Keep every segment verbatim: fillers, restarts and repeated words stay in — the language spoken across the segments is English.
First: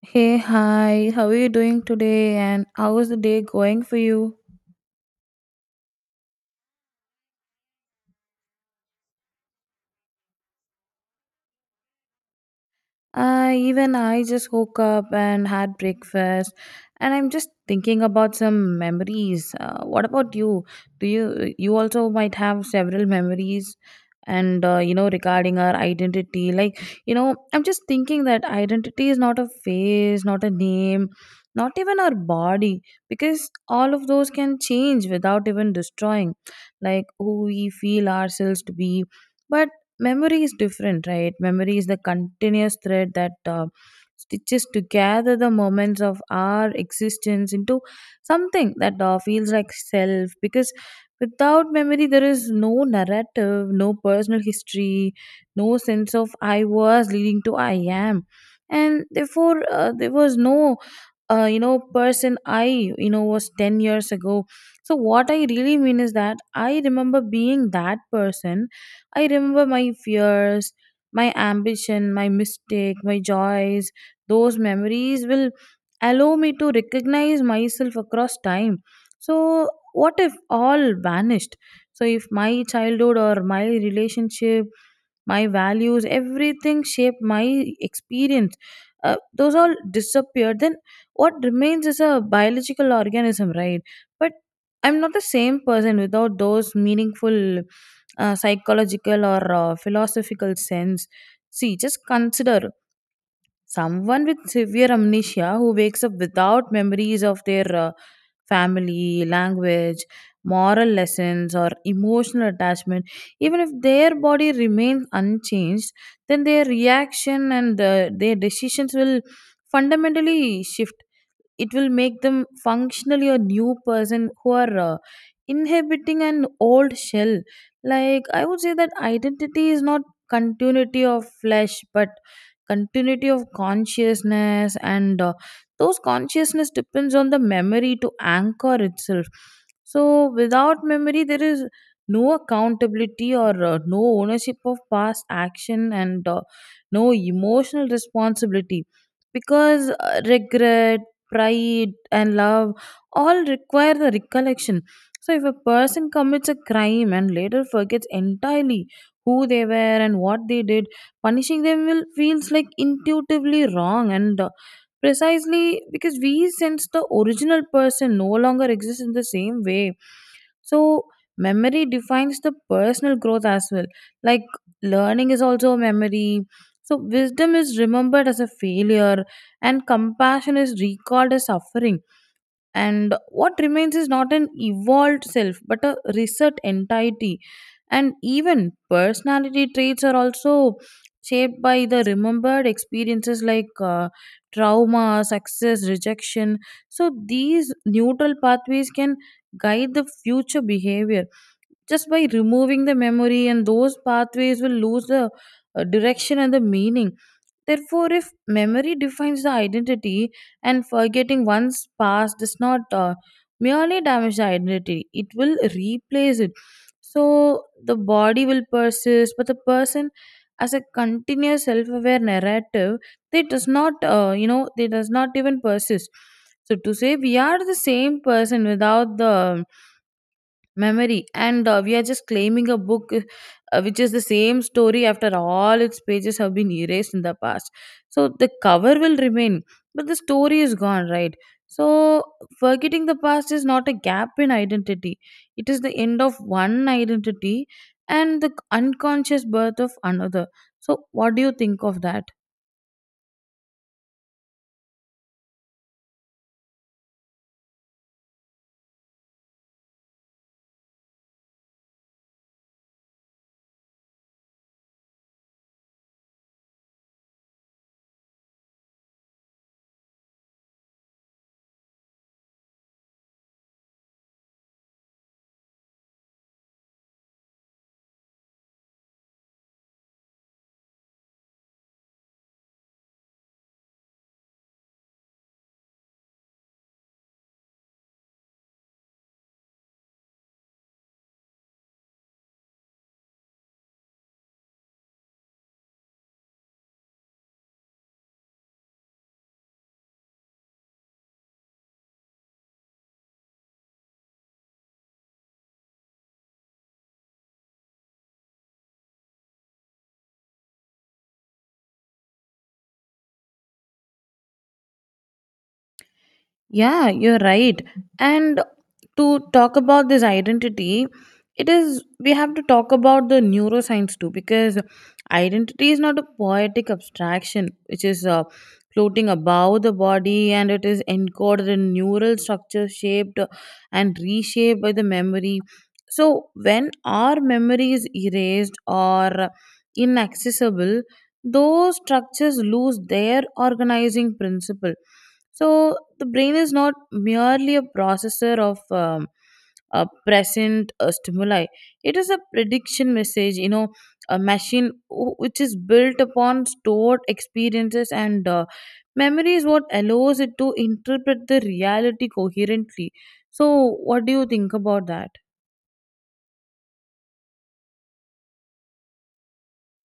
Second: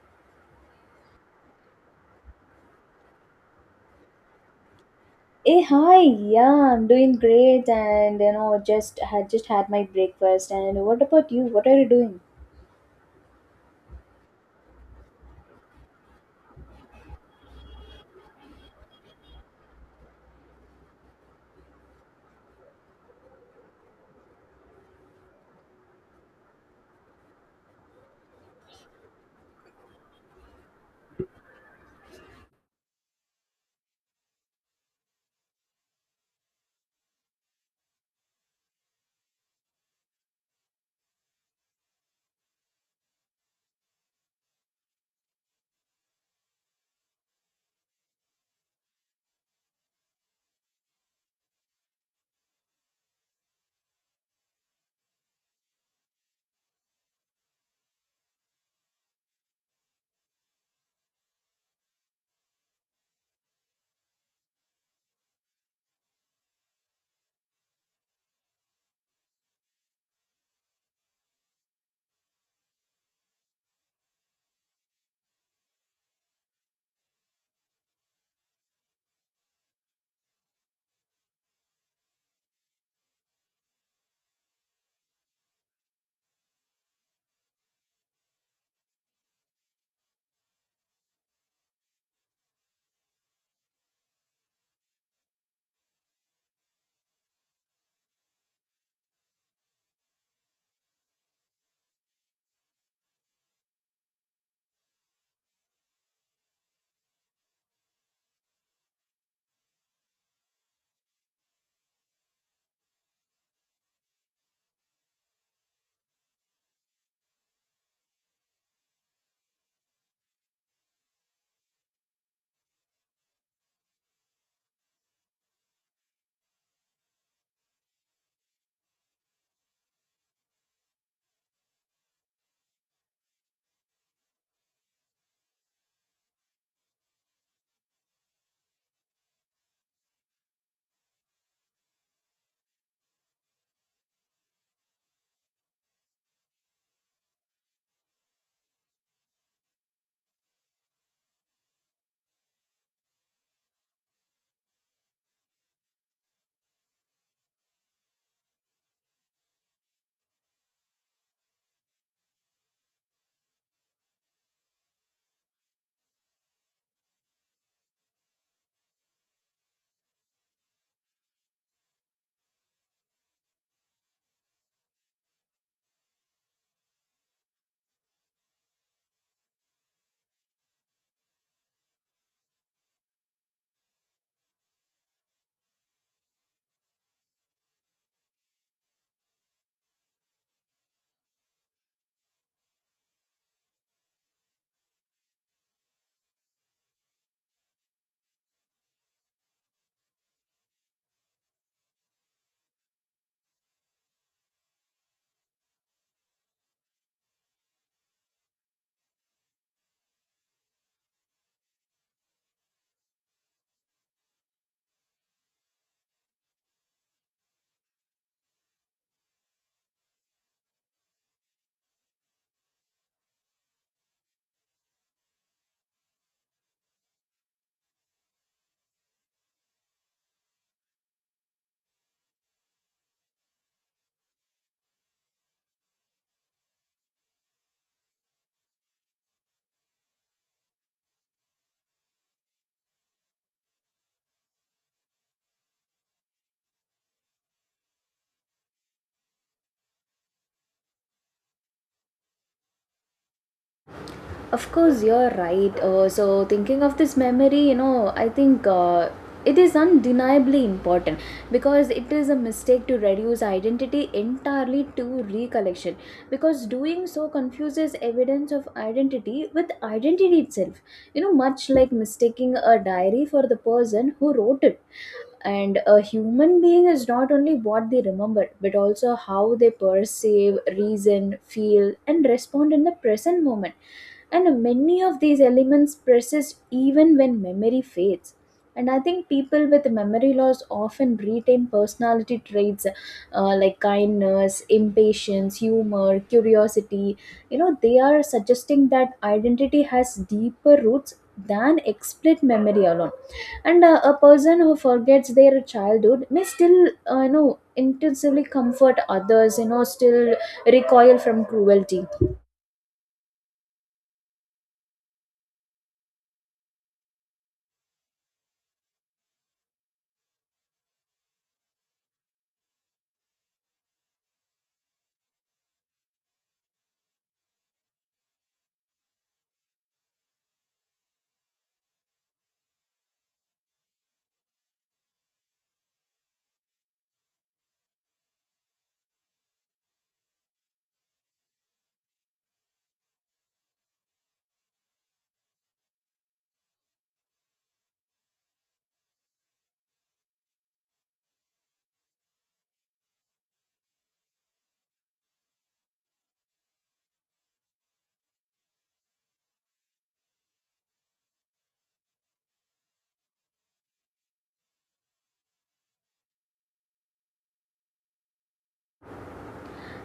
Hey, hi, how are you doing today and how is the day going for you? Hey, hi. Yeah, I'm doing great and you know, just had just had my breakfast. And what about you? What are you doing? Uh, even I just woke up and had breakfast, and I'm just thinking about some memories. Uh, what about you? Do you you also might have several memories, and uh, you know regarding our identity, like you know, I'm just thinking that identity is not a face, not a name, not even our body, because all of those can change without even destroying, like who we feel ourselves to be. But memory is different, right? Memory is the continuous thread that uh, stitches together the moments of our existence into something that uh, feels like self, because without memory there is no narrative, no personal history, no sense of I was leading to I am. And therefore uh, there was no uh, you know person I you know was ten years ago. So what I really mean is that I remember being that person. I remember my fears, my ambition, my mistake, my joys. Those memories will allow me to recognize myself across time. So what if all vanished? So if my childhood or my relationship, my values, everything shaped my experience, uh, those all disappear. Then what remains is a biological organism, right? But I'm not the same person without those meaningful uh, psychological or uh, philosophical sense. See, just consider someone with severe amnesia who wakes up without memories of their uh, family, language, moral lessons, or emotional attachment. Even if their body remains unchanged, then their reaction and uh, their decisions will fundamentally shift. It will make them functionally a new person who are uh, inhabiting an old shell. Like, I would say that identity is not continuity of flesh but continuity of consciousness, and uh, those consciousness depends on the memory to anchor itself. So without memory there is no accountability, or uh, no ownership of past action, and uh, no emotional responsibility. Because uh, regret, pride, and love all require the recollection. So, if a person commits a crime and later forgets entirely who they were and what they did, punishing them will feels like intuitively wrong, and uh, precisely because we sense the original person no longer exists in the same way. So, memory defines the personal growth as well. Like, learning is also a memory. So, wisdom is remembered as a failure, and compassion is recalled as suffering. And what remains is not an evolved self but a reset entity. And even personality traits are also shaped by the remembered experiences, like uh, trauma, success, rejection. So these neutral pathways can guide the future behavior. Just by removing the memory, and those pathways will lose the uh, direction and the meaning. Therefore, if memory defines the identity, and forgetting one's past does not uh, merely damage the identity, it will replace it. So the body will persist, but the person as a continuous self-aware narrative, they does not uh, you know they does not even persist. So to say we are the same person without the memory, and uh, we are just claiming a book uh, which is the same story after all its pages have been erased in the past. So the cover will remain, but the story is gone, right? So forgetting the past is not a gap in identity. It is the end of one identity and the unconscious birth of another. So what do you think of that? Of course, you're right. Uh, so thinking of this memory, you know, I think uh, it is undeniably important because it is a mistake to reduce identity entirely to recollection, because doing so confuses evidence of identity with identity itself. You know, much like mistaking a diary for the person who wrote it. And a human being is not only what they remember but also how they perceive, reason, feel and respond in the present moment, and many of these elements persist even when memory fades. And I think people with memory loss often retain personality traits, uh, like kindness, impatience, humor, curiosity. You know, they are suggesting that identity has deeper roots than explicit memory alone. And uh, a person who forgets their childhood may still, uh, you know, intensively comfort others, you know, still recoil from cruelty, Yeah, you're right. And to talk about this identity, it is we have to talk about the neuroscience too, because identity is not a poetic abstraction which is uh, floating above the body, and it is encoded in neural structures shaped and reshaped by the memory. So when our memory is erased or inaccessible, those structures lose their organizing principle. So the brain is not merely a processor of um, a present uh, stimuli. It is a prediction message, you know, a machine wh- which is built upon stored experiences, and uh, memory is what allows it to interpret the reality coherently. So, what do you think about that?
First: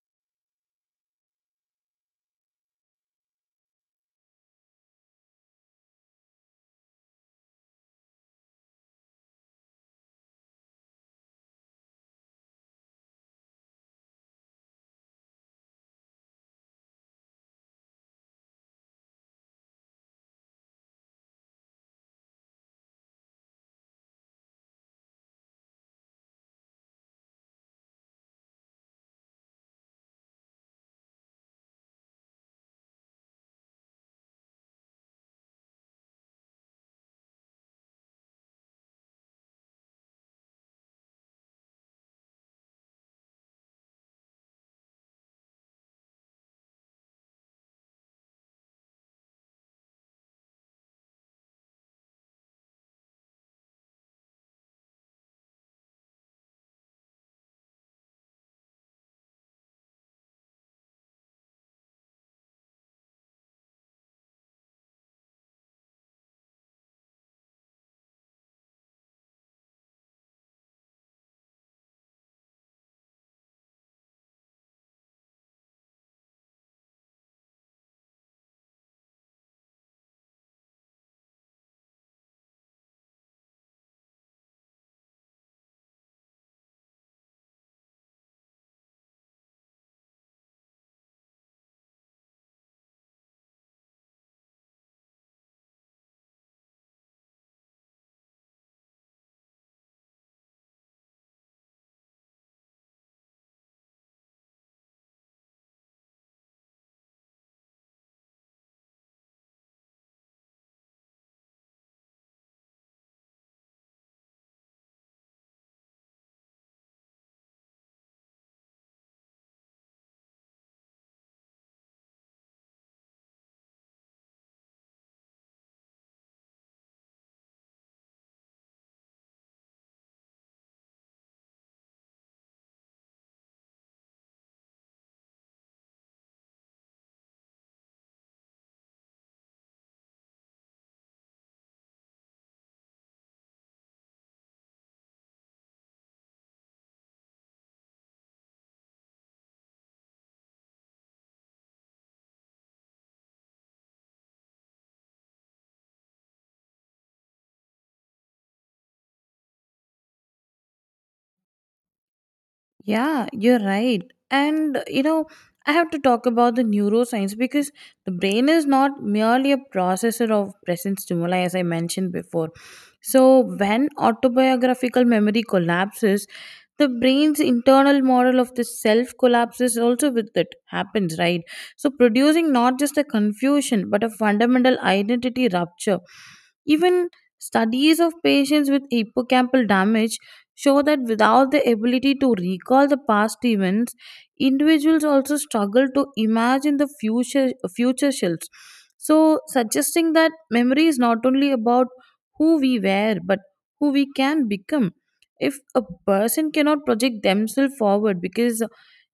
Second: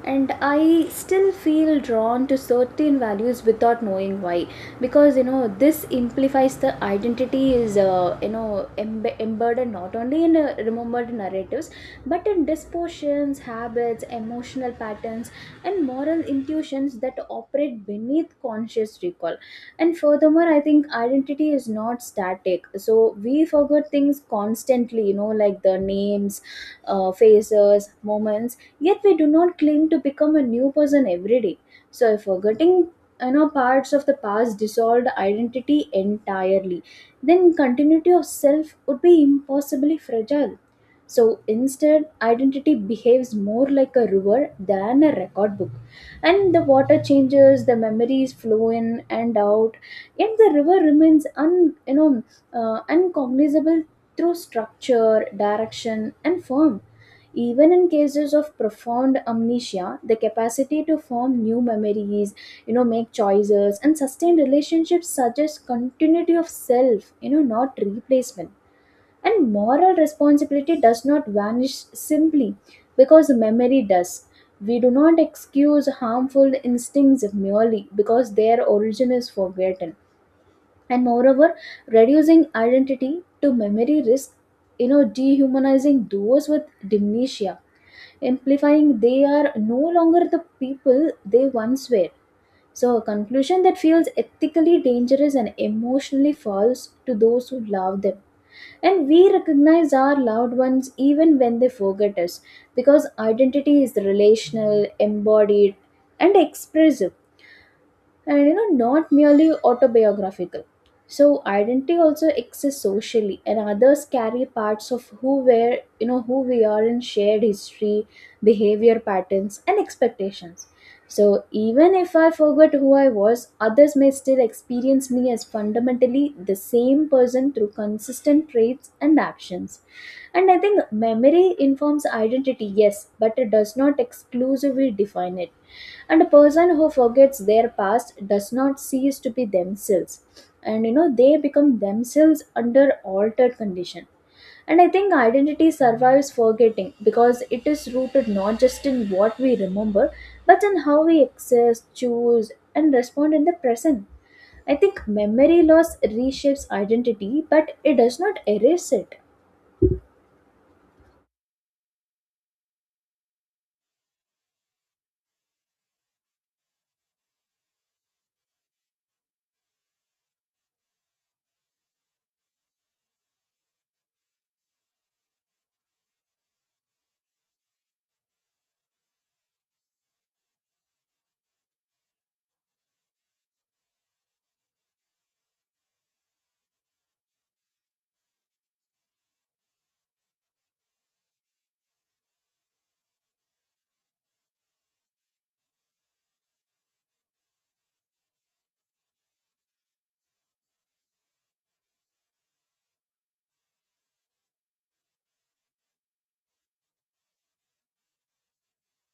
and I still feel drawn to certain values without knowing why. Because you know, this implies the identity is, uh, you know, embe- embedded not only in uh, remembered narratives, but in dispositions, habits, emotional patterns, and moral intuitions that operate beneath conscious recall. And furthermore, I think identity is not static, so we forget things constantly, you know, like the names, uh, faces, moments. Yet we do not claim to become a new person every day. So forgetting, you know, parts of the past dissolved identity entirely, then continuity of self would be impossibly fragile. So instead, identity behaves more like a river than a record book. And the water changes, the memories flow in and out, yet the river remains un, you know, uh, uncognizable through structure, direction, and form. Even in cases of profound amnesia, the capacity to form new memories, you know, make choices and sustain relationships suggests continuity of self, you know, not replacement. And moral responsibility does not vanish simply because memory does. We do not excuse harmful instincts merely because their origin is forgotten. And moreover, reducing identity to memory risk, you know, dehumanizing those with dementia, implying they are no longer the people they once were. So a conclusion that feels ethically dangerous and emotionally false to those who love them. And we recognize our loved ones even when they forget us, because identity is relational, embodied, and expressive, and you know, not merely autobiographical. So identity also exists socially, and others carry parts of who were, you know, who we are, in shared history, behavior patterns and expectations. So even if I forget who I was, others may still experience me as fundamentally the same person through consistent traits and actions. And I think memory memory informs identity, yes, but it does not exclusively define it. And a person who forgets their past does not cease to be themselves. And you know, they become themselves under altered condition. And I think identity survives forgetting because it is rooted not just in what we remember, but in how we access, choose, and respond in the present. I think memory loss reshapes identity, but it does not erase it. Yeah, you're right. And uh, you know, I have to talk about the neuroscience, because the brain is not merely a processor of present stimuli, as I mentioned before. So, when autobiographical memory collapses, the brain's internal model of the self collapses also with it happens, right? So, producing not just a confusion but a fundamental identity rupture. Even studies of patients with hippocampal damage show that without the ability to recall the past events, individuals also struggle to imagine the future future selves. So, suggesting that memory is not only about who we were, but who we can become. If a person cannot project themselves forward because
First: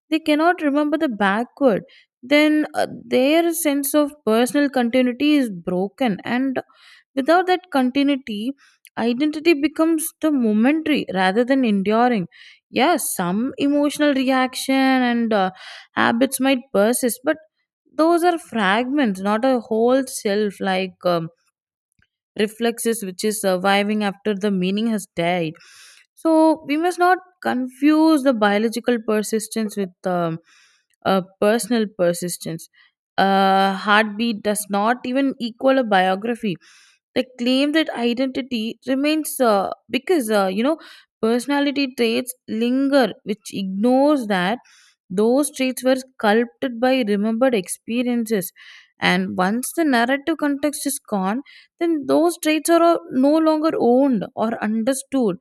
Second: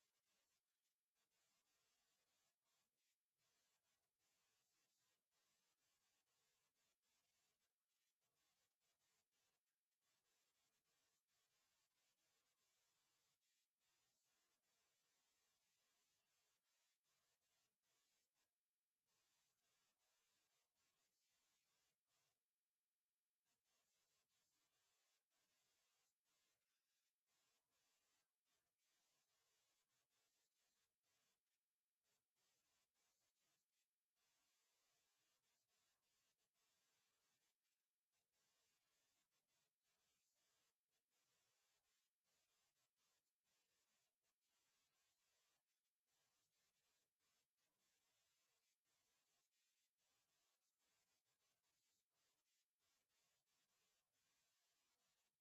they cannot remember the backward, then uh, their sense of personal continuity is broken, and without that continuity, identity becomes the momentary rather than enduring. Yes, some emotional reaction and uh, habits might persist, but those are fragments, not a whole self, like um, reflexes which is surviving after the meaning has died. So we must not confuse the biological persistence with um, uh, personal persistence. A heartbeat does not even equal a biography. The claim that identity remains uh, because uh, you know personality traits linger, which ignores that those traits were sculpted by remembered experiences. And once the narrative context is gone, then those traits are uh, no longer owned or understood.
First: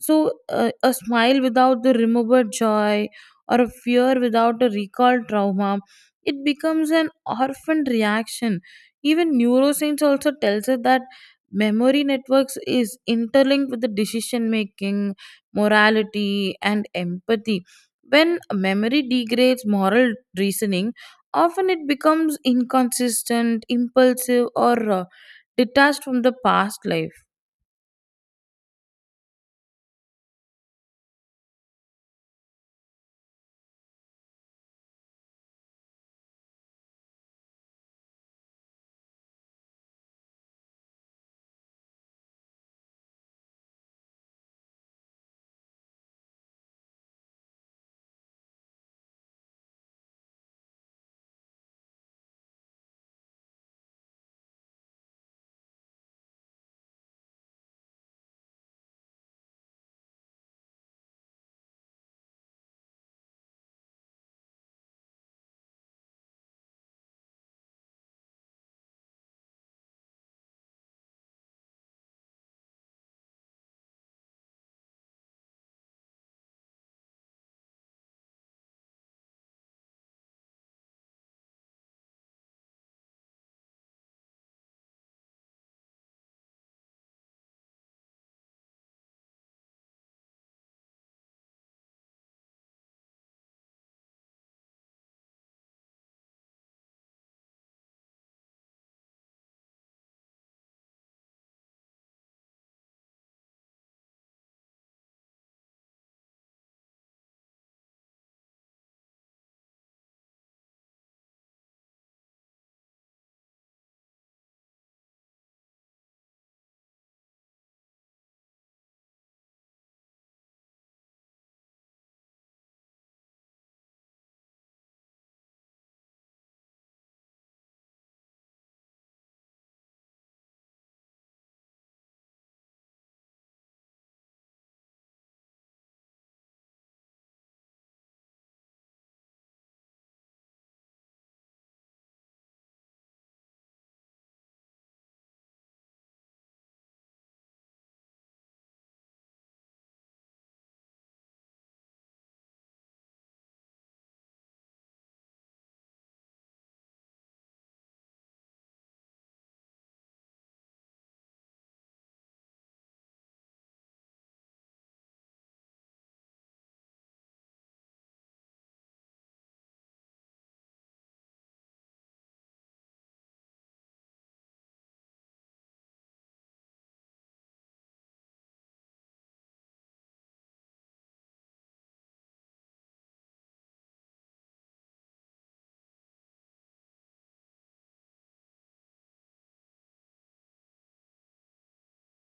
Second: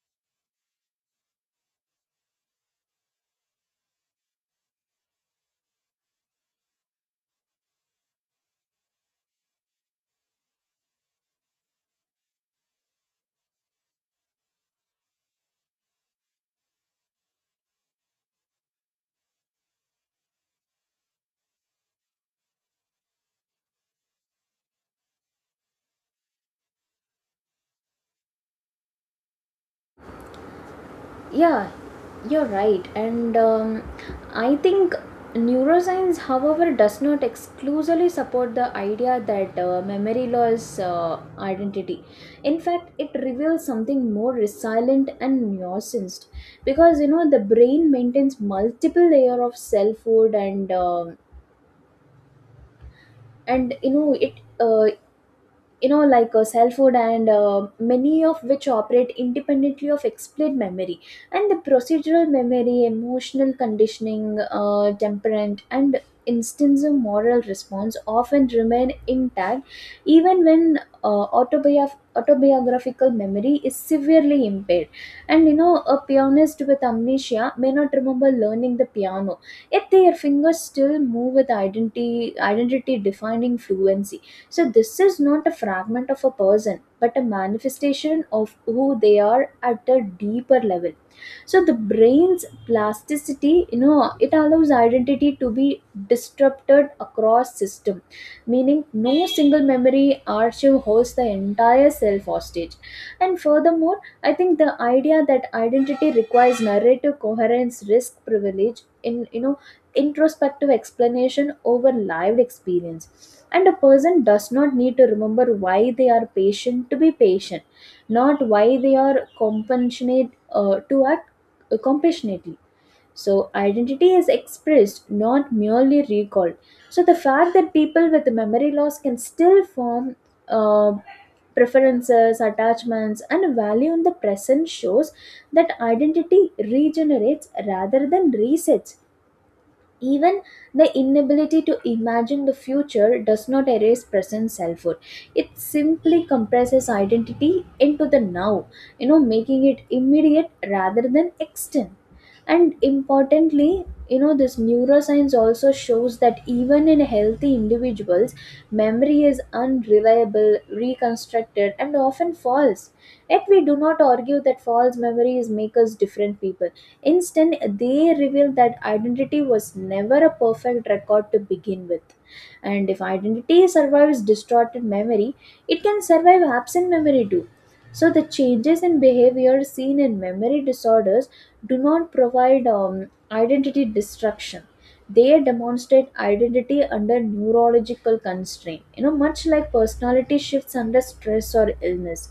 So, uh, a smile without the remembered joy or a fear without a recalled trauma, it becomes an orphaned reaction. Even neuroscience also tells us that memory networks is interlinked with the decision making, morality, and empathy. When memory degrades moral reasoning, often it becomes inconsistent, impulsive, or uh, detached from the past life. Yeah, you're right. And um, I think neuroscience, however, does not exclusively support the idea that uh, memory loss uh, identity. In fact, it reveals something more resilient and nuanced, because you know the brain maintains multiple layer of selfhood, and um and you know it, uh, you know, like uh, cell food, and uh, many of which operate independently of explained memory. And the procedural memory, emotional conditioning, uh, temperament and instance of moral response often remain intact even when uh, autobiograph- autobiographical memory is severely impaired. And you know, a pianist with amnesia may not remember learning the piano, yet their fingers still move with identity identity defining fluency. So, this is not a fragment of a person, but a manifestation of who they are at a deeper level. So, the brain's plasticity, you know, it allows identity to be disrupted across system, meaning no single memory archive holds the entire self hostage. And furthermore, I think the idea that identity requires narrative coherence, risk, privilege, in you know, introspective explanation over lived experience. And a person does not need to remember why they are patient to be patient, not why they are compassionate uh, to act uh, compassionately. So, identity is expressed, not merely recalled. So, the fact that people with memory loss can still form uh, preferences, attachments, and value in the present shows that identity regenerates rather than resets. Even the inability to imagine the future does not erase present selfhood. It simply compresses identity into the now, you know, making it immediate rather than extant. And importantly, you know, this neuroscience also shows that even in healthy individuals, memory is unreliable, reconstructed, and often false. Yet we do not argue that false memories make us different people. Instead, they reveal that identity was never a perfect record to begin with. And if identity survives distorted memory, it can survive absent memory too. So the changes in behavior seen in memory disorders do not provide um, identity destruction. They demonstrate identity under neurological constraint, you know, much like personality shifts under stress or illness.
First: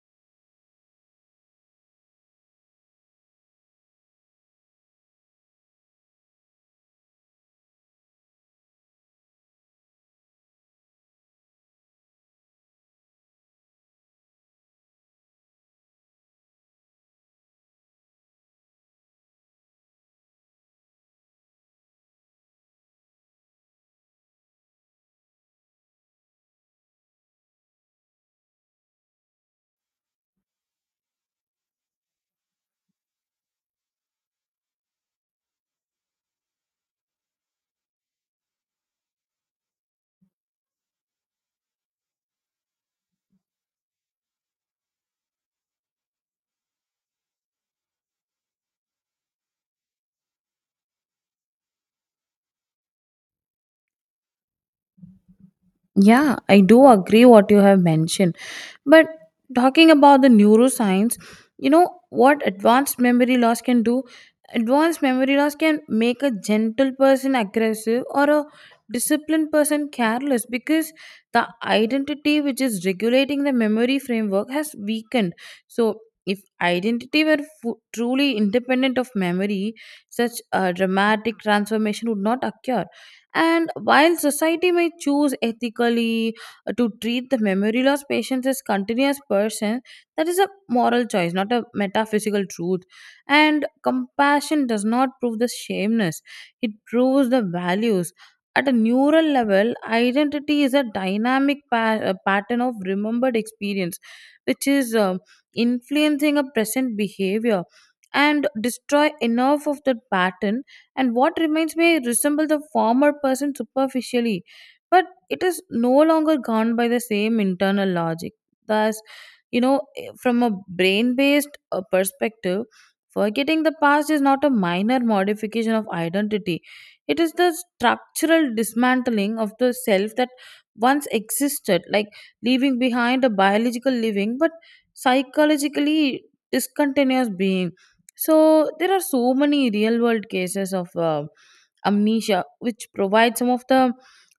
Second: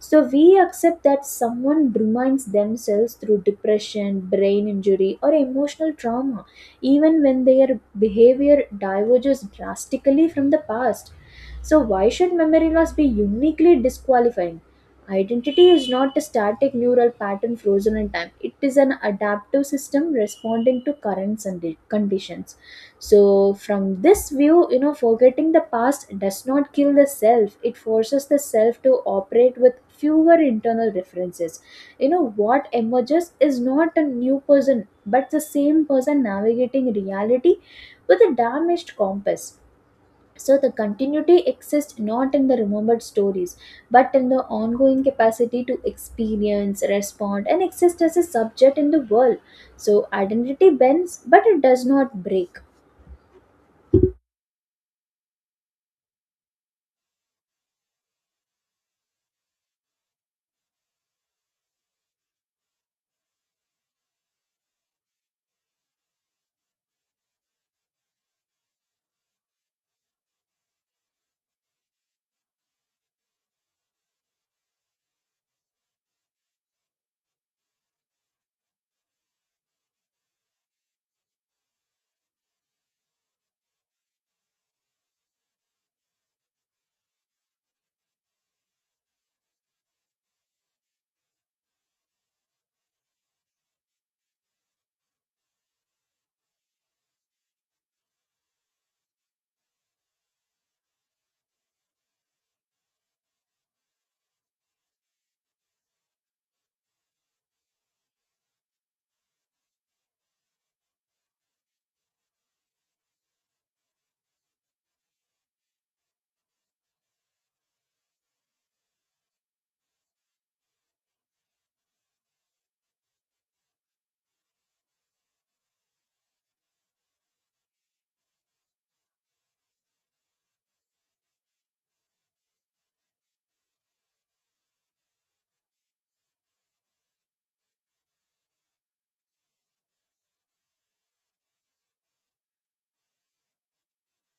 So we accept that someone reminds themselves through depression, brain injury, or emotional trauma, even when their behavior diverges drastically from the past. So why should memory loss be uniquely disqualifying? Identity is not a static neural pattern frozen in time. It is an adaptive system responding to currents and the conditions. So, from this view, you know, forgetting the past does not kill the self, it forces the self to operate with fewer internal references. You know, what emerges is not a new person, but the same person navigating reality with a damaged compass. So the continuity exists not in the remembered stories, but in the ongoing capacity to experience, respond, and exist as a subject in the world. So identity bends, but it does not break. Yeah, I do agree what you have mentioned. But talking about the neuroscience, you know what advanced memory loss can do? Advanced memory loss can make a gentle person aggressive or a disciplined person careless, because the identity which is regulating the memory framework has weakened. So, if identity were fu- truly independent of memory, such a dramatic transformation would not occur. And while society may choose ethically uh, to treat the memory loss patients as continuous person, that is a moral choice, not a metaphysical truth. And compassion does not prove the shameness; it proves the values. At a neural level, identity is a dynamic pa- uh, pattern of remembered experience, which is um influencing a present behavior. And destroy enough of that pattern and what remains may resemble the former person superficially, but it is no longer governed by the same internal logic. Thus, you know, eh, from a brain based perspective, forgetting the past is not a minor modification of identity, it is the structural dismantling of the self that once existed, like leaving behind a biological living but psychologically discontinuous being. So there are so many real world cases of uh, amnesia, which provide some of the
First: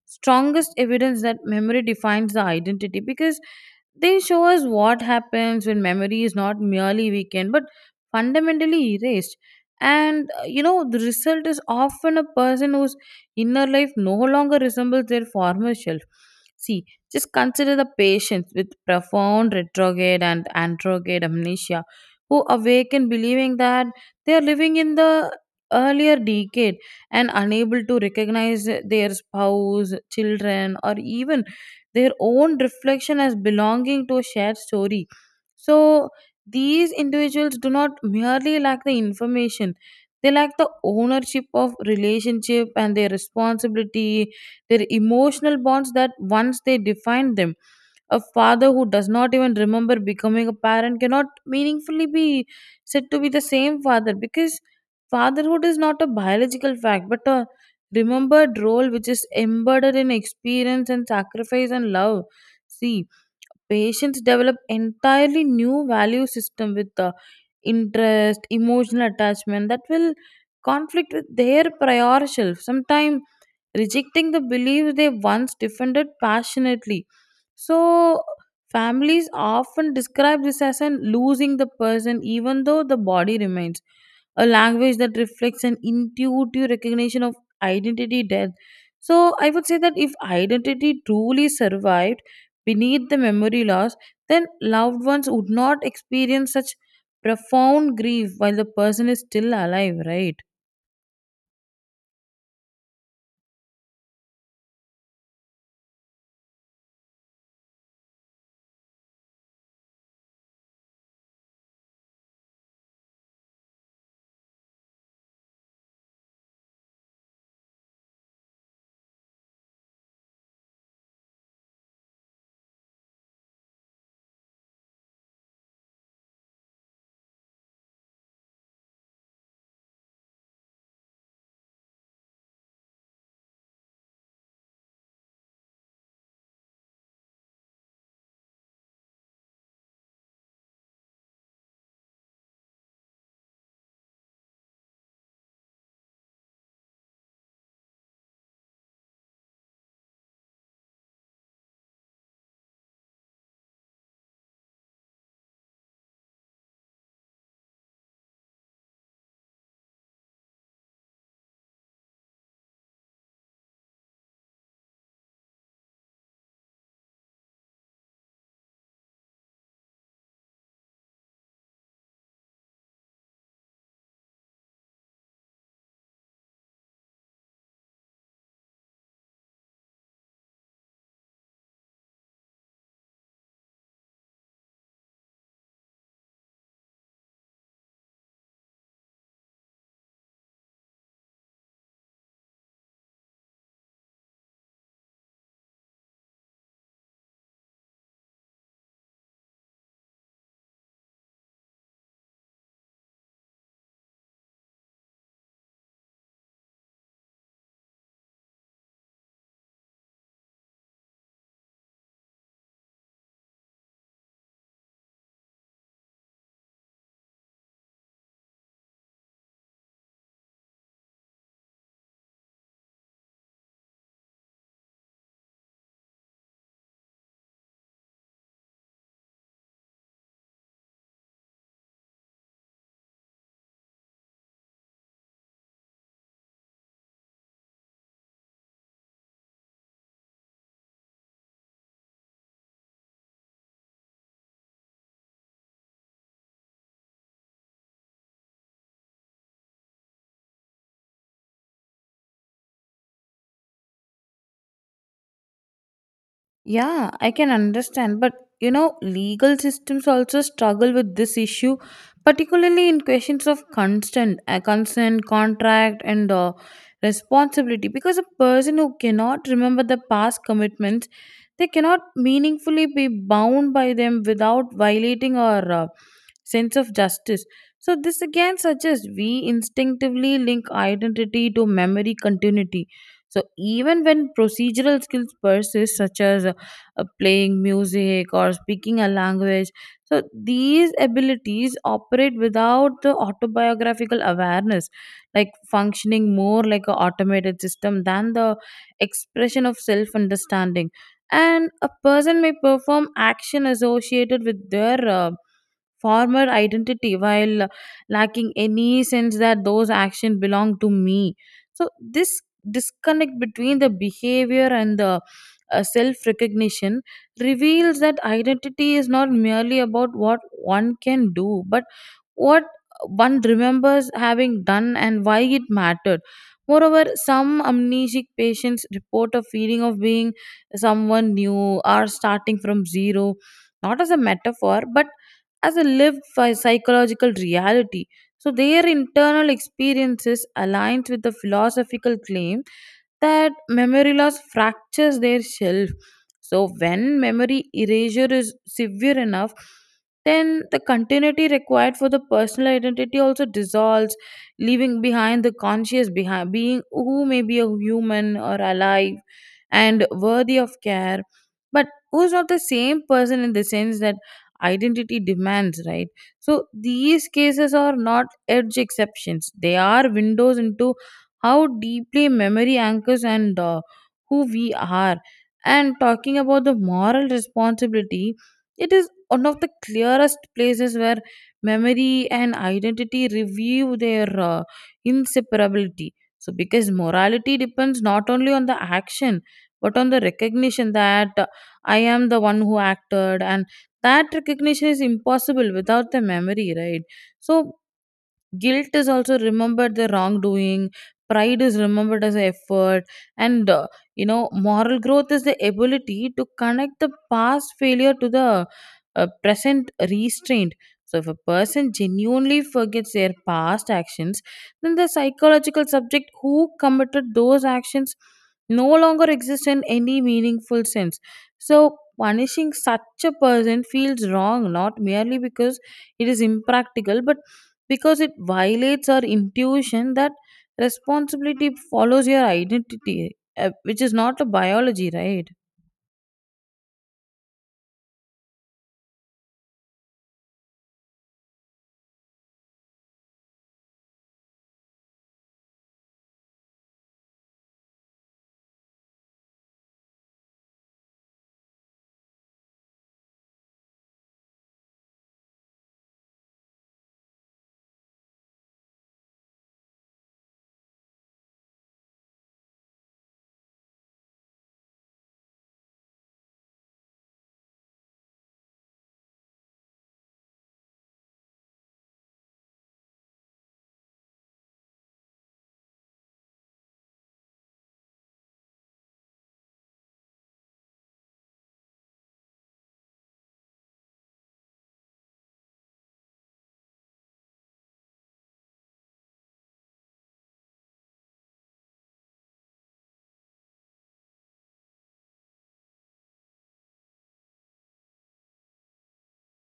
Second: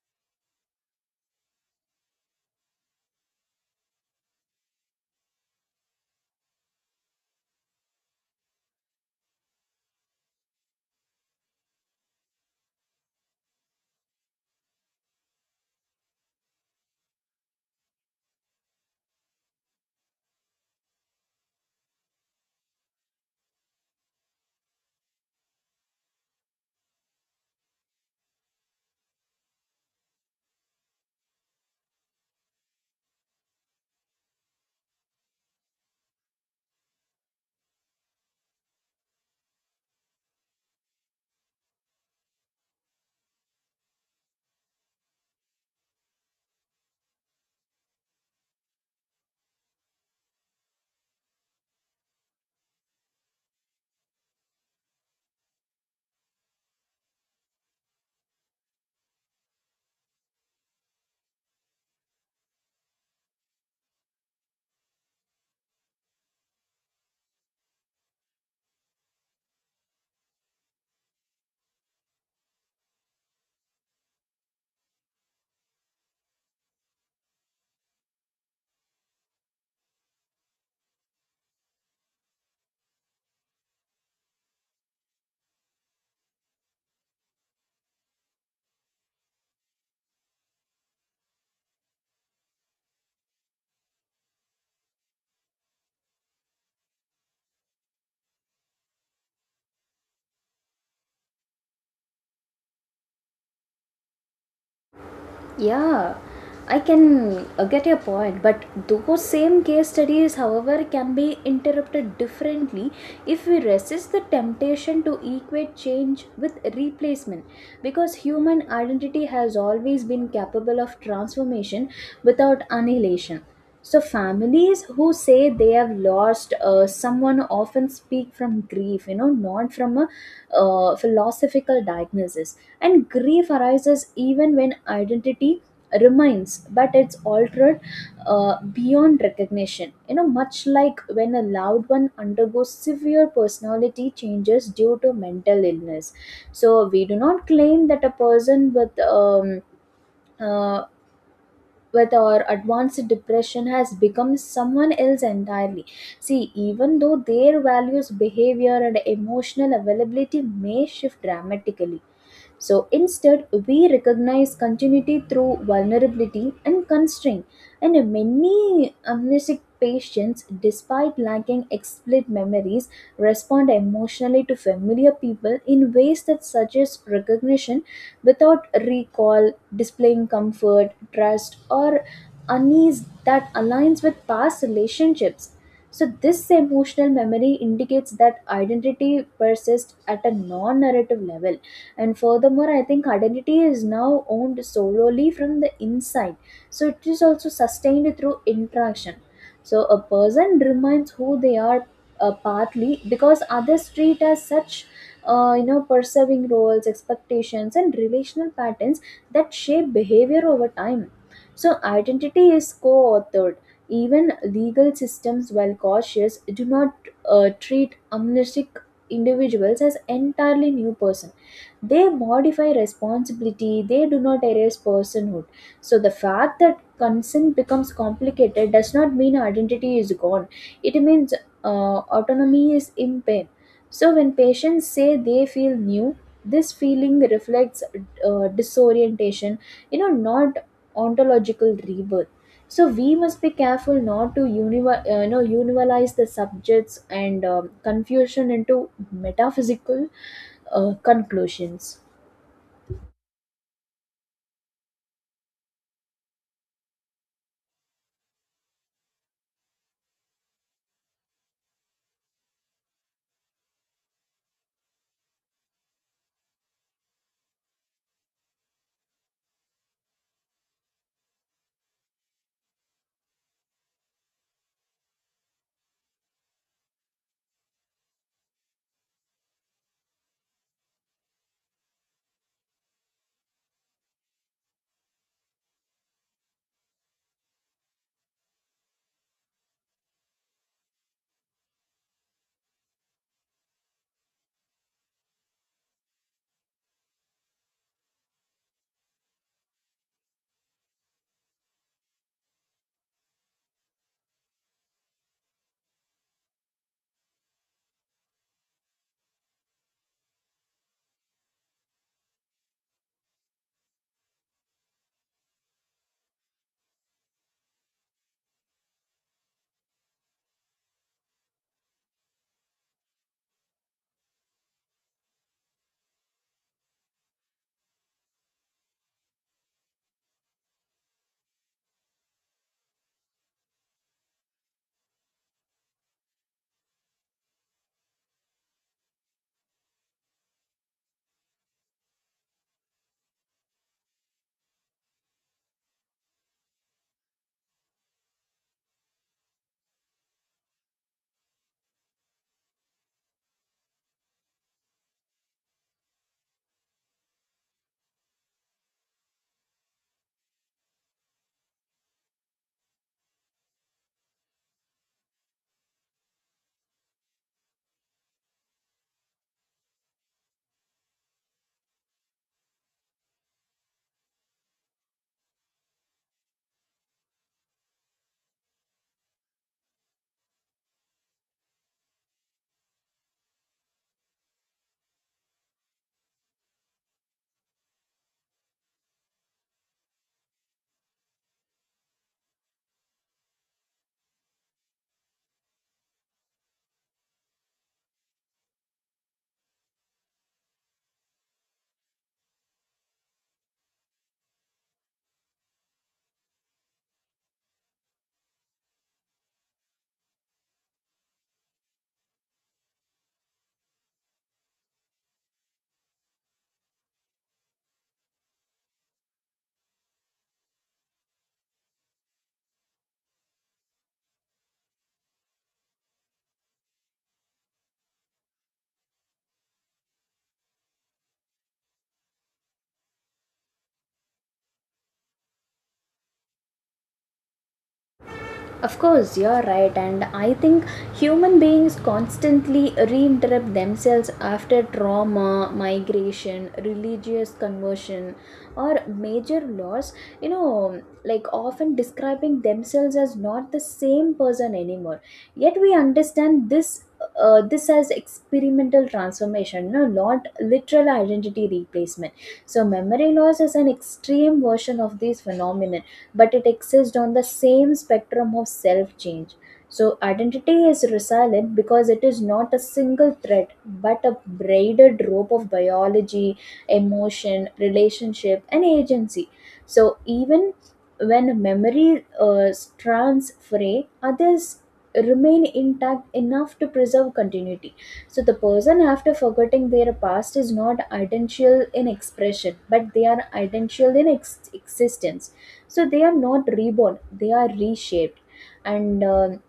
strongest evidence that memory defines the identity. Because they show us what happens when memory is not merely weakened but fundamentally erased. And uh, you know, the result is often a person whose inner life no longer resembles their former self. See, just consider the patients with profound retrograde and antrograde amnesia who awaken believing that they are living in the earlier decade and unable to recognize their spouse, children, or even their own reflection as belonging to a shared story. So these individuals do not merely lack the information, they lack the ownership of relationship and their responsibility, their emotional bonds that once they defined them. A father who does not even remember becoming a parent cannot meaningfully be said to be the same father, because fatherhood is not a biological fact but a remembered role which is embedded in experience and sacrifice and love. See, patients develop entirely new value system with the interest emotional attachment that will conflict with their prior self, sometimes rejecting the beliefs they once defended passionately. So families often describe this as an losing the person, even though the body remains a language that reflects an intuitive recognition of identity death. So I would say that if identity truly survived beneath the memory loss, then loved ones would not experience such profound grief while the person is still alive, right? Yeah, I can uh, get your point, but those same case studies, however, can be interpreted differently if we resist the temptation to equate change with replacement. Because human identity has always been capable of transformation without annihilation. So, families who say they have lost uh, someone often speak from grief, you know, not from a uh, philosophical diagnosis. And grief arises even when identity remains, but it's altered uh, beyond recognition. You know, much like when a loved one undergoes severe personality changes due to mental illness. So, we do not claim that a person with um, uh, with or advanced depression has become someone else entirely. See, even though their values, behavior and emotional availability may shift dramatically. So instead, we recognize continuity through vulnerability and constraint. And many amnesic patients, despite lacking explicit memories, respond emotionally to familiar people in ways that suggest recognition without recall, displaying comfort, trust, or unease that aligns with past relationships. So, this emotional memory indicates that identity persists at a non narrative level. And furthermore, I think identity is now owned solely from the inside. So, it is also sustained through interaction. So, a person remains who they are, uh, partly because others treat as such, uh, you know, perceiving roles, expectations and relational patterns that shape behavior over time. So identity is co-authored. Even legal systems, while cautious, do not uh, treat amnesic individuals as entirely new person. They modify responsibility, they do not erase personhood. So the fact that consent becomes complicated does not mean identity is gone. It means uh, autonomy is impaired. So, when patients say they feel new, this feeling reflects uh, disorientation, you know, not ontological rebirth. So, we must be careful not to univer- uh, you know, universalize the subjects and um, confusion into metaphysical uh, conclusions. Yeah, I can understand, but you know, legal systems also struggle with this issue, particularly in questions of consent, uh, consent, contract, and uh, responsibility. Because a person who cannot remember the past commitments, they cannot meaningfully be bound by them without violating or uh, sense of justice. So, this again suggests we instinctively link identity to memory continuity. So, even when procedural skills persist, such as uh, uh, playing music or speaking a language, so these abilities operate without the autobiographical awareness, like functioning more like an automated system than the expression of self understanding. And a person may perform action associated with their uh, former identity while lacking any sense that those actions belong to me. So this disconnect between the behavior and the uh, self recognition reveals that identity is not merely about what one can do but what one remembers having done and why it mattered. Moreover, some amnesic patients report a feeling of being someone new or starting from zero, not as a metaphor, but as a lived phy- psychological reality. So their internal experiences aligns with the philosophical claim that memory loss fractures their shelf. So, when memory erasure is severe enough, then the continuity required for the personal identity also dissolves, leaving behind the conscious behind being who may be a human or alive and worthy of care, but who's not the same person in the sense that identity demands, right? So these cases are not edge exceptions. They are windows into how deeply memory anchors and, uh, who we are. And talking about the moral responsibility, it is one of the clearest places where memory and identity review their uh, inseparability. So, because morality depends not only on the action but on the recognition that, uh, I am the one who acted, and that recognition is impossible without the memory, right? So, guilt is also remembered the wrongdoing, pride is remembered as effort, and uh, you know moral growth is the ability to connect the past failure to the uh, present restraint. So if a person genuinely forgets their past actions, then the psychological subject who committed those actions no longer exists in any meaningful sense. So punishing such a person feels wrong not merely because it is impractical but because it violates our intuition that responsibility follows your identity, uh, which is not a biology, right? Of course, you're right, and I think human beings constantly reinterrupt themselves after trauma, migration, religious conversion, or major loss. You know, like often describing themselves as not the same person anymore. Yet we understand this. Uh, this as experimental transformation, no, not literal identity replacement. So, memory loss is an extreme version of these phenomena, but it exists on the same spectrum of self change. So, identity is resilient because it is not a single thread but a braided rope of biology, emotion, relationship, and agency. So, even when memory uh, strands fray, others remain intact enough to preserve continuity. So the person after forgetting their past is not identical in expression, but they are identical in ex- existence So they are not reborn, they are reshaped. And um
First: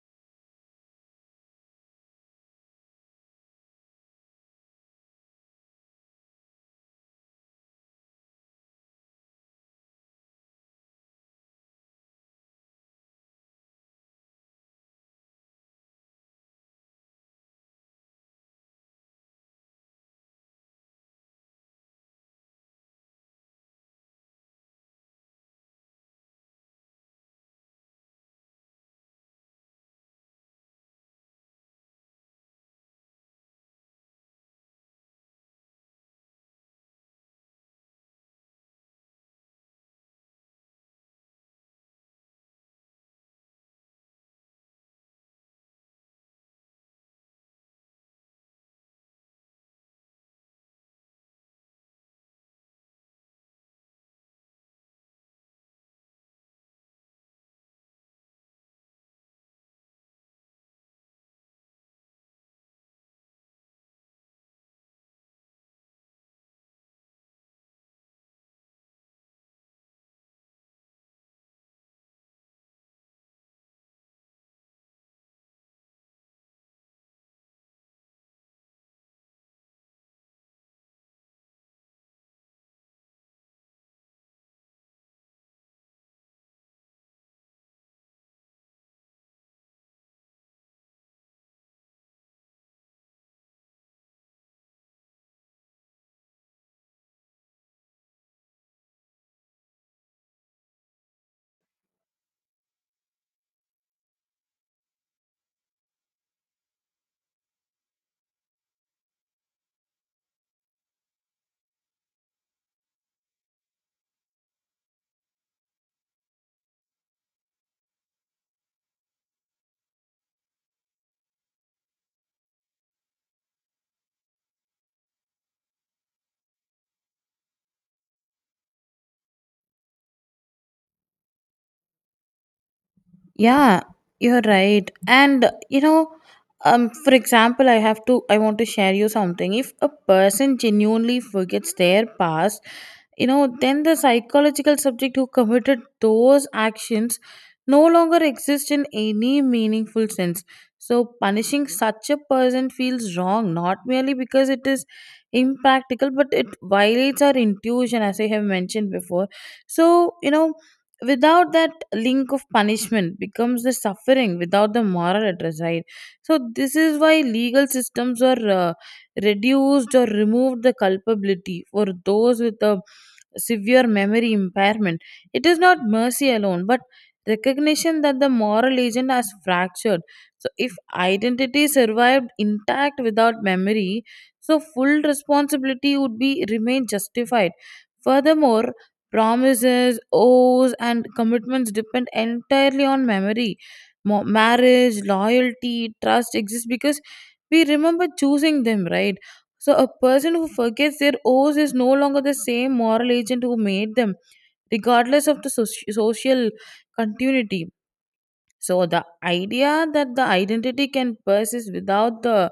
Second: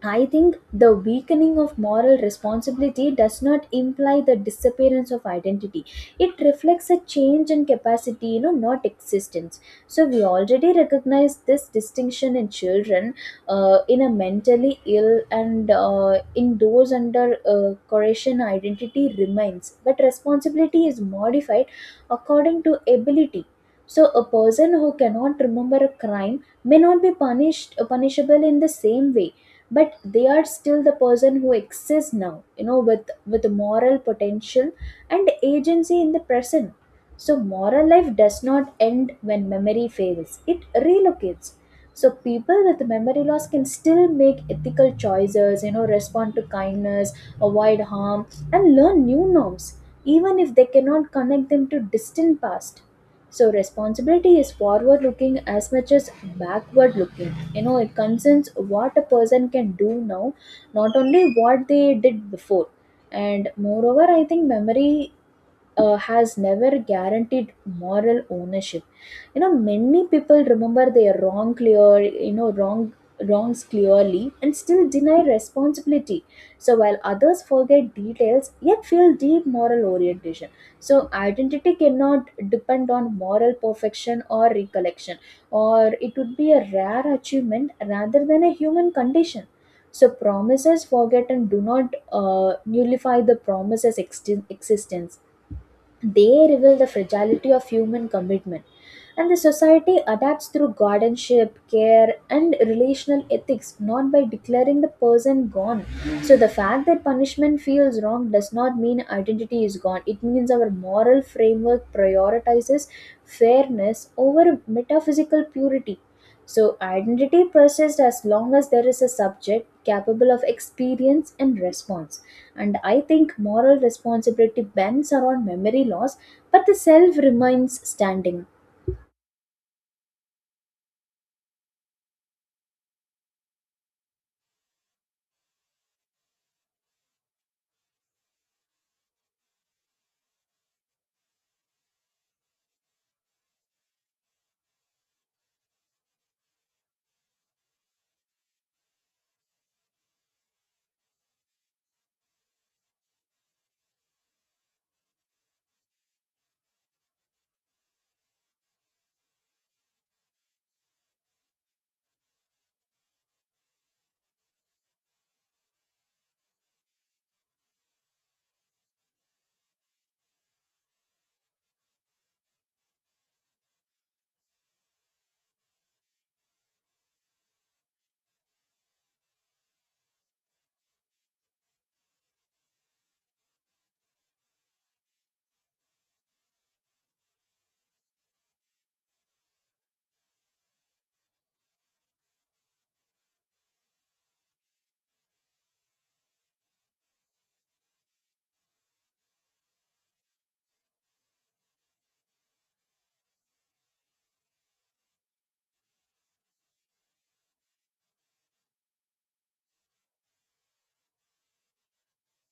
I think the weakening of moral responsibility does not imply the disappearance of identity. It reflects a change in capacity, you know, not existence. So we already recognize this distinction in children, uh, in a mentally ill, and uh, in those under uh, correction, identity remains, but responsibility is modified according to ability. So a person who cannot remember a crime may not be punished uh, punishable in the same way, but they are still the person who exists now, you know, with with moral potential and agency in the present. So moral life does not end when memory fails, it relocates. So people with memory loss can still make ethical choices, you know, respond to kindness, avoid harm, and learn new norms, even if they cannot connect them to distant past. So responsibility is forward looking as much as backward looking. You know, it concerns what a person can do now, not only what they did before. And moreover, I think memory uh, has never guaranteed moral ownership. You know, many people remember their wrong clear you know wrong wrongs clearly and still deny responsibility. So while others forget details yet feel deep moral orientation. So identity cannot depend on moral perfection or recollection, or it would be a rare achievement rather than a human condition. So, promises forget and do not uh, nullify the promise's ex- existence. They reveal the fragility of human commitment, and the society adapts through guardianship, care, and relational ethics, not by declaring the person gone. So the fact that punishment feels wrong does not mean identity is gone. It means our moral framework prioritizes fairness over metaphysical purity. So identity persists as long as there is a subject capable of experience and response. And I think moral responsibility bends around memory loss, but the self remains standing. Yeah, you're right. And you know, um, for example, I have to, I want to share you something. If a person genuinely forgets their past, you know, then the psychological subject who committed those actions no longer exists in any meaningful sense. So punishing such a person feels wrong, not merely because it is impractical, but it violates our intuition, as I have mentioned before. So, you know, without that link of punishment becomes the suffering without the moral address, right? So this is why legal systems are uh, reduced or removed the culpability for those with a severe memory impairment. It is not mercy alone, but recognition that the moral agent has fractured. So, if identity survived intact without memory, so full responsibility would be remain justified. Furthermore, promises, oaths, and commitments depend entirely on memory. Mo- marriage, loyalty, trust exist because we remember choosing them, right? So, a person who forgets their oaths is no longer the same moral agent who made them, regardless of the soci- social continuity. So the idea that the identity can persist without the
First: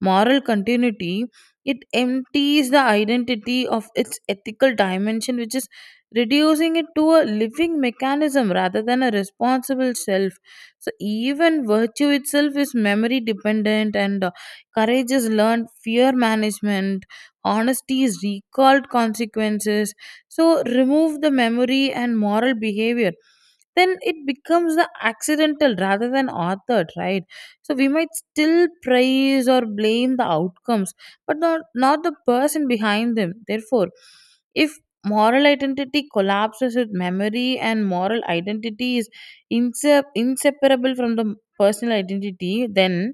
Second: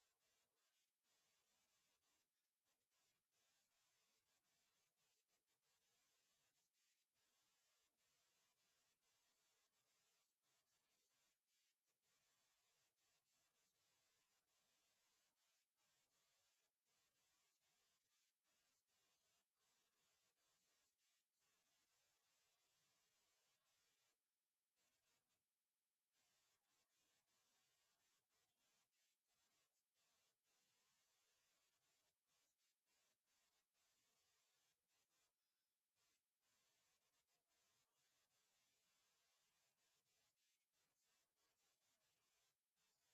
moral continuity, it empties the identity of its ethical dimension, which is reducing it to a living mechanism rather than a responsible self. So even virtue itself is memory dependent, and, uh, courage is learned, fear management, honesty is recalled consequences. So remove the memory and moral behavior, then it becomes the accidental rather than authored, right? So we might still praise or blame the outcomes, but not, not the person behind them. Therefore, if moral identity collapses with memory, and moral identity is inse inseparable from the personal identity, then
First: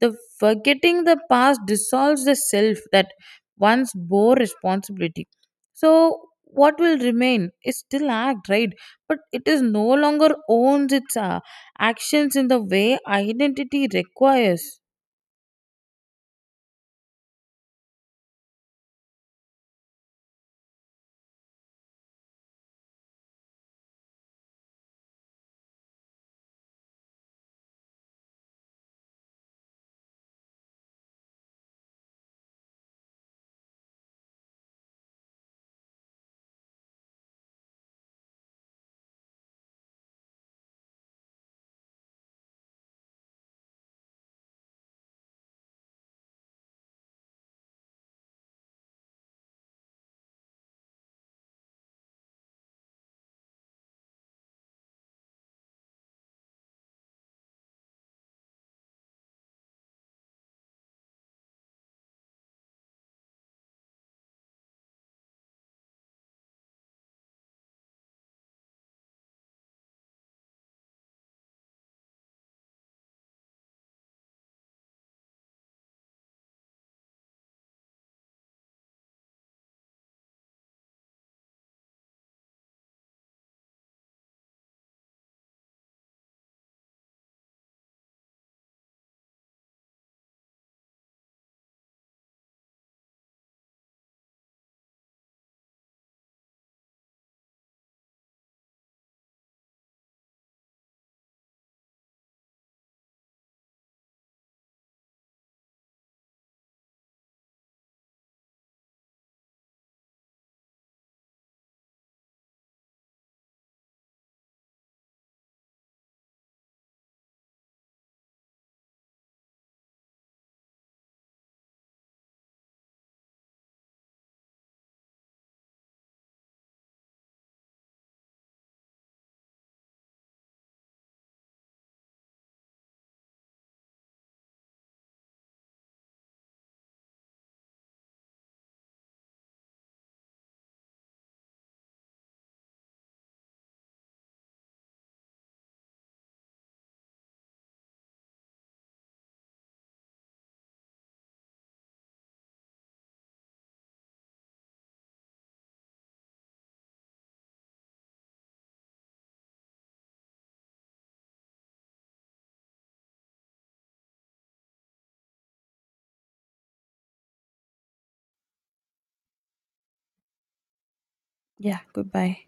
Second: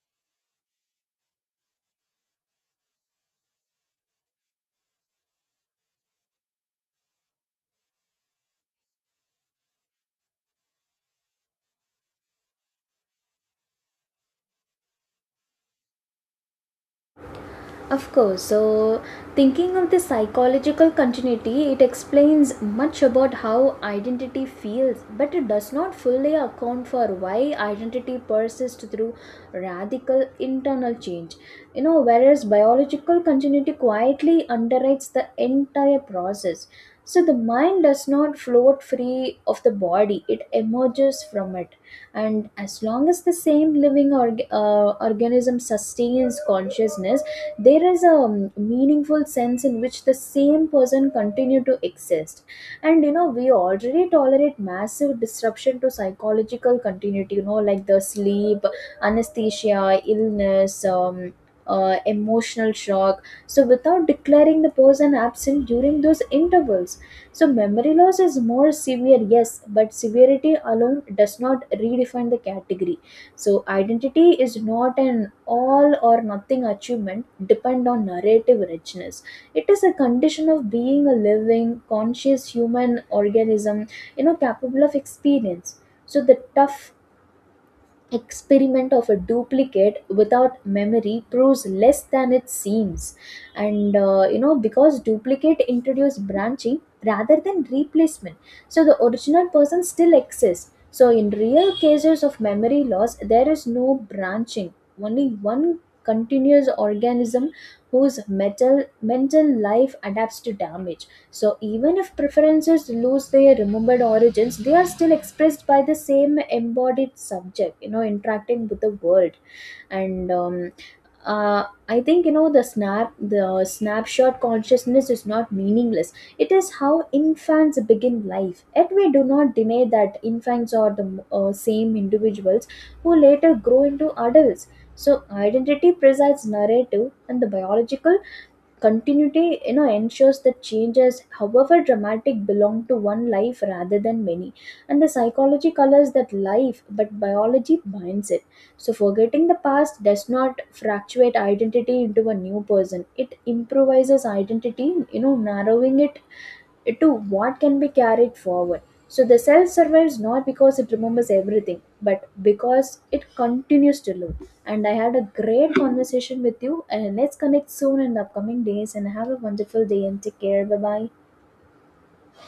the forgetting the past dissolves the self that once bore responsibility. So, what will remain is still act, right? But it is no longer owns its uh, actions in the way identity requires. Of course. So, thinking of the psychological continuity, it explains much about how identity feels, but it does not fully account for why identity persists through radical internal change. You know, whereas biological continuity quietly underwrites the entire process. So, the mind does not float free of the body, it emerges from it. And as long as the same living org- uh, organism sustains consciousness, there is a um, meaningful sense in which the same person continue to exist. And you know, we already tolerate massive disruption to psychological continuity, you know, like the sleep, anesthesia, illness, um, uh, emotional shock, so without declaring the person absent during those intervals. So memory loss is more severe, yes, but severity alone does not redefine the category. So identity is not an all or nothing achievement depend on narrative richness. It is a condition of being a living, conscious human organism, you know, capable of experience. So the tough experiment of a duplicate without memory proves less than it seems. And uh, you know, because duplicate introduce branching rather than replacement, so the original person still exists. So in real cases of memory loss there is no branching, only one continuous organism whose metal mental life adapts to damage. So, even if preferences lose their remembered origins, they are still expressed by the same embodied subject, you know, interacting with the world. And um, uh, I think, you know, the snap, the snapshot consciousness is not meaningless. It is how infants begin life. Yet we do not deny that infants are the uh, same individuals who later grow into adults. So, identity presides narrative, and the biological continuity, you know, ensures that changes, however dramatic, belong to one life rather than many. And the psychology colors that life, but biology binds it. So forgetting the past does not fractuate identity into a new person. It improvises identity, you know, narrowing it to what can be carried forward. So the self survives not because it remembers everything, but because it continues to live. And I had a great conversation with you, and let's connect soon in the upcoming days. And have a wonderful day and take care. Bye bye. Yeah, goodbye.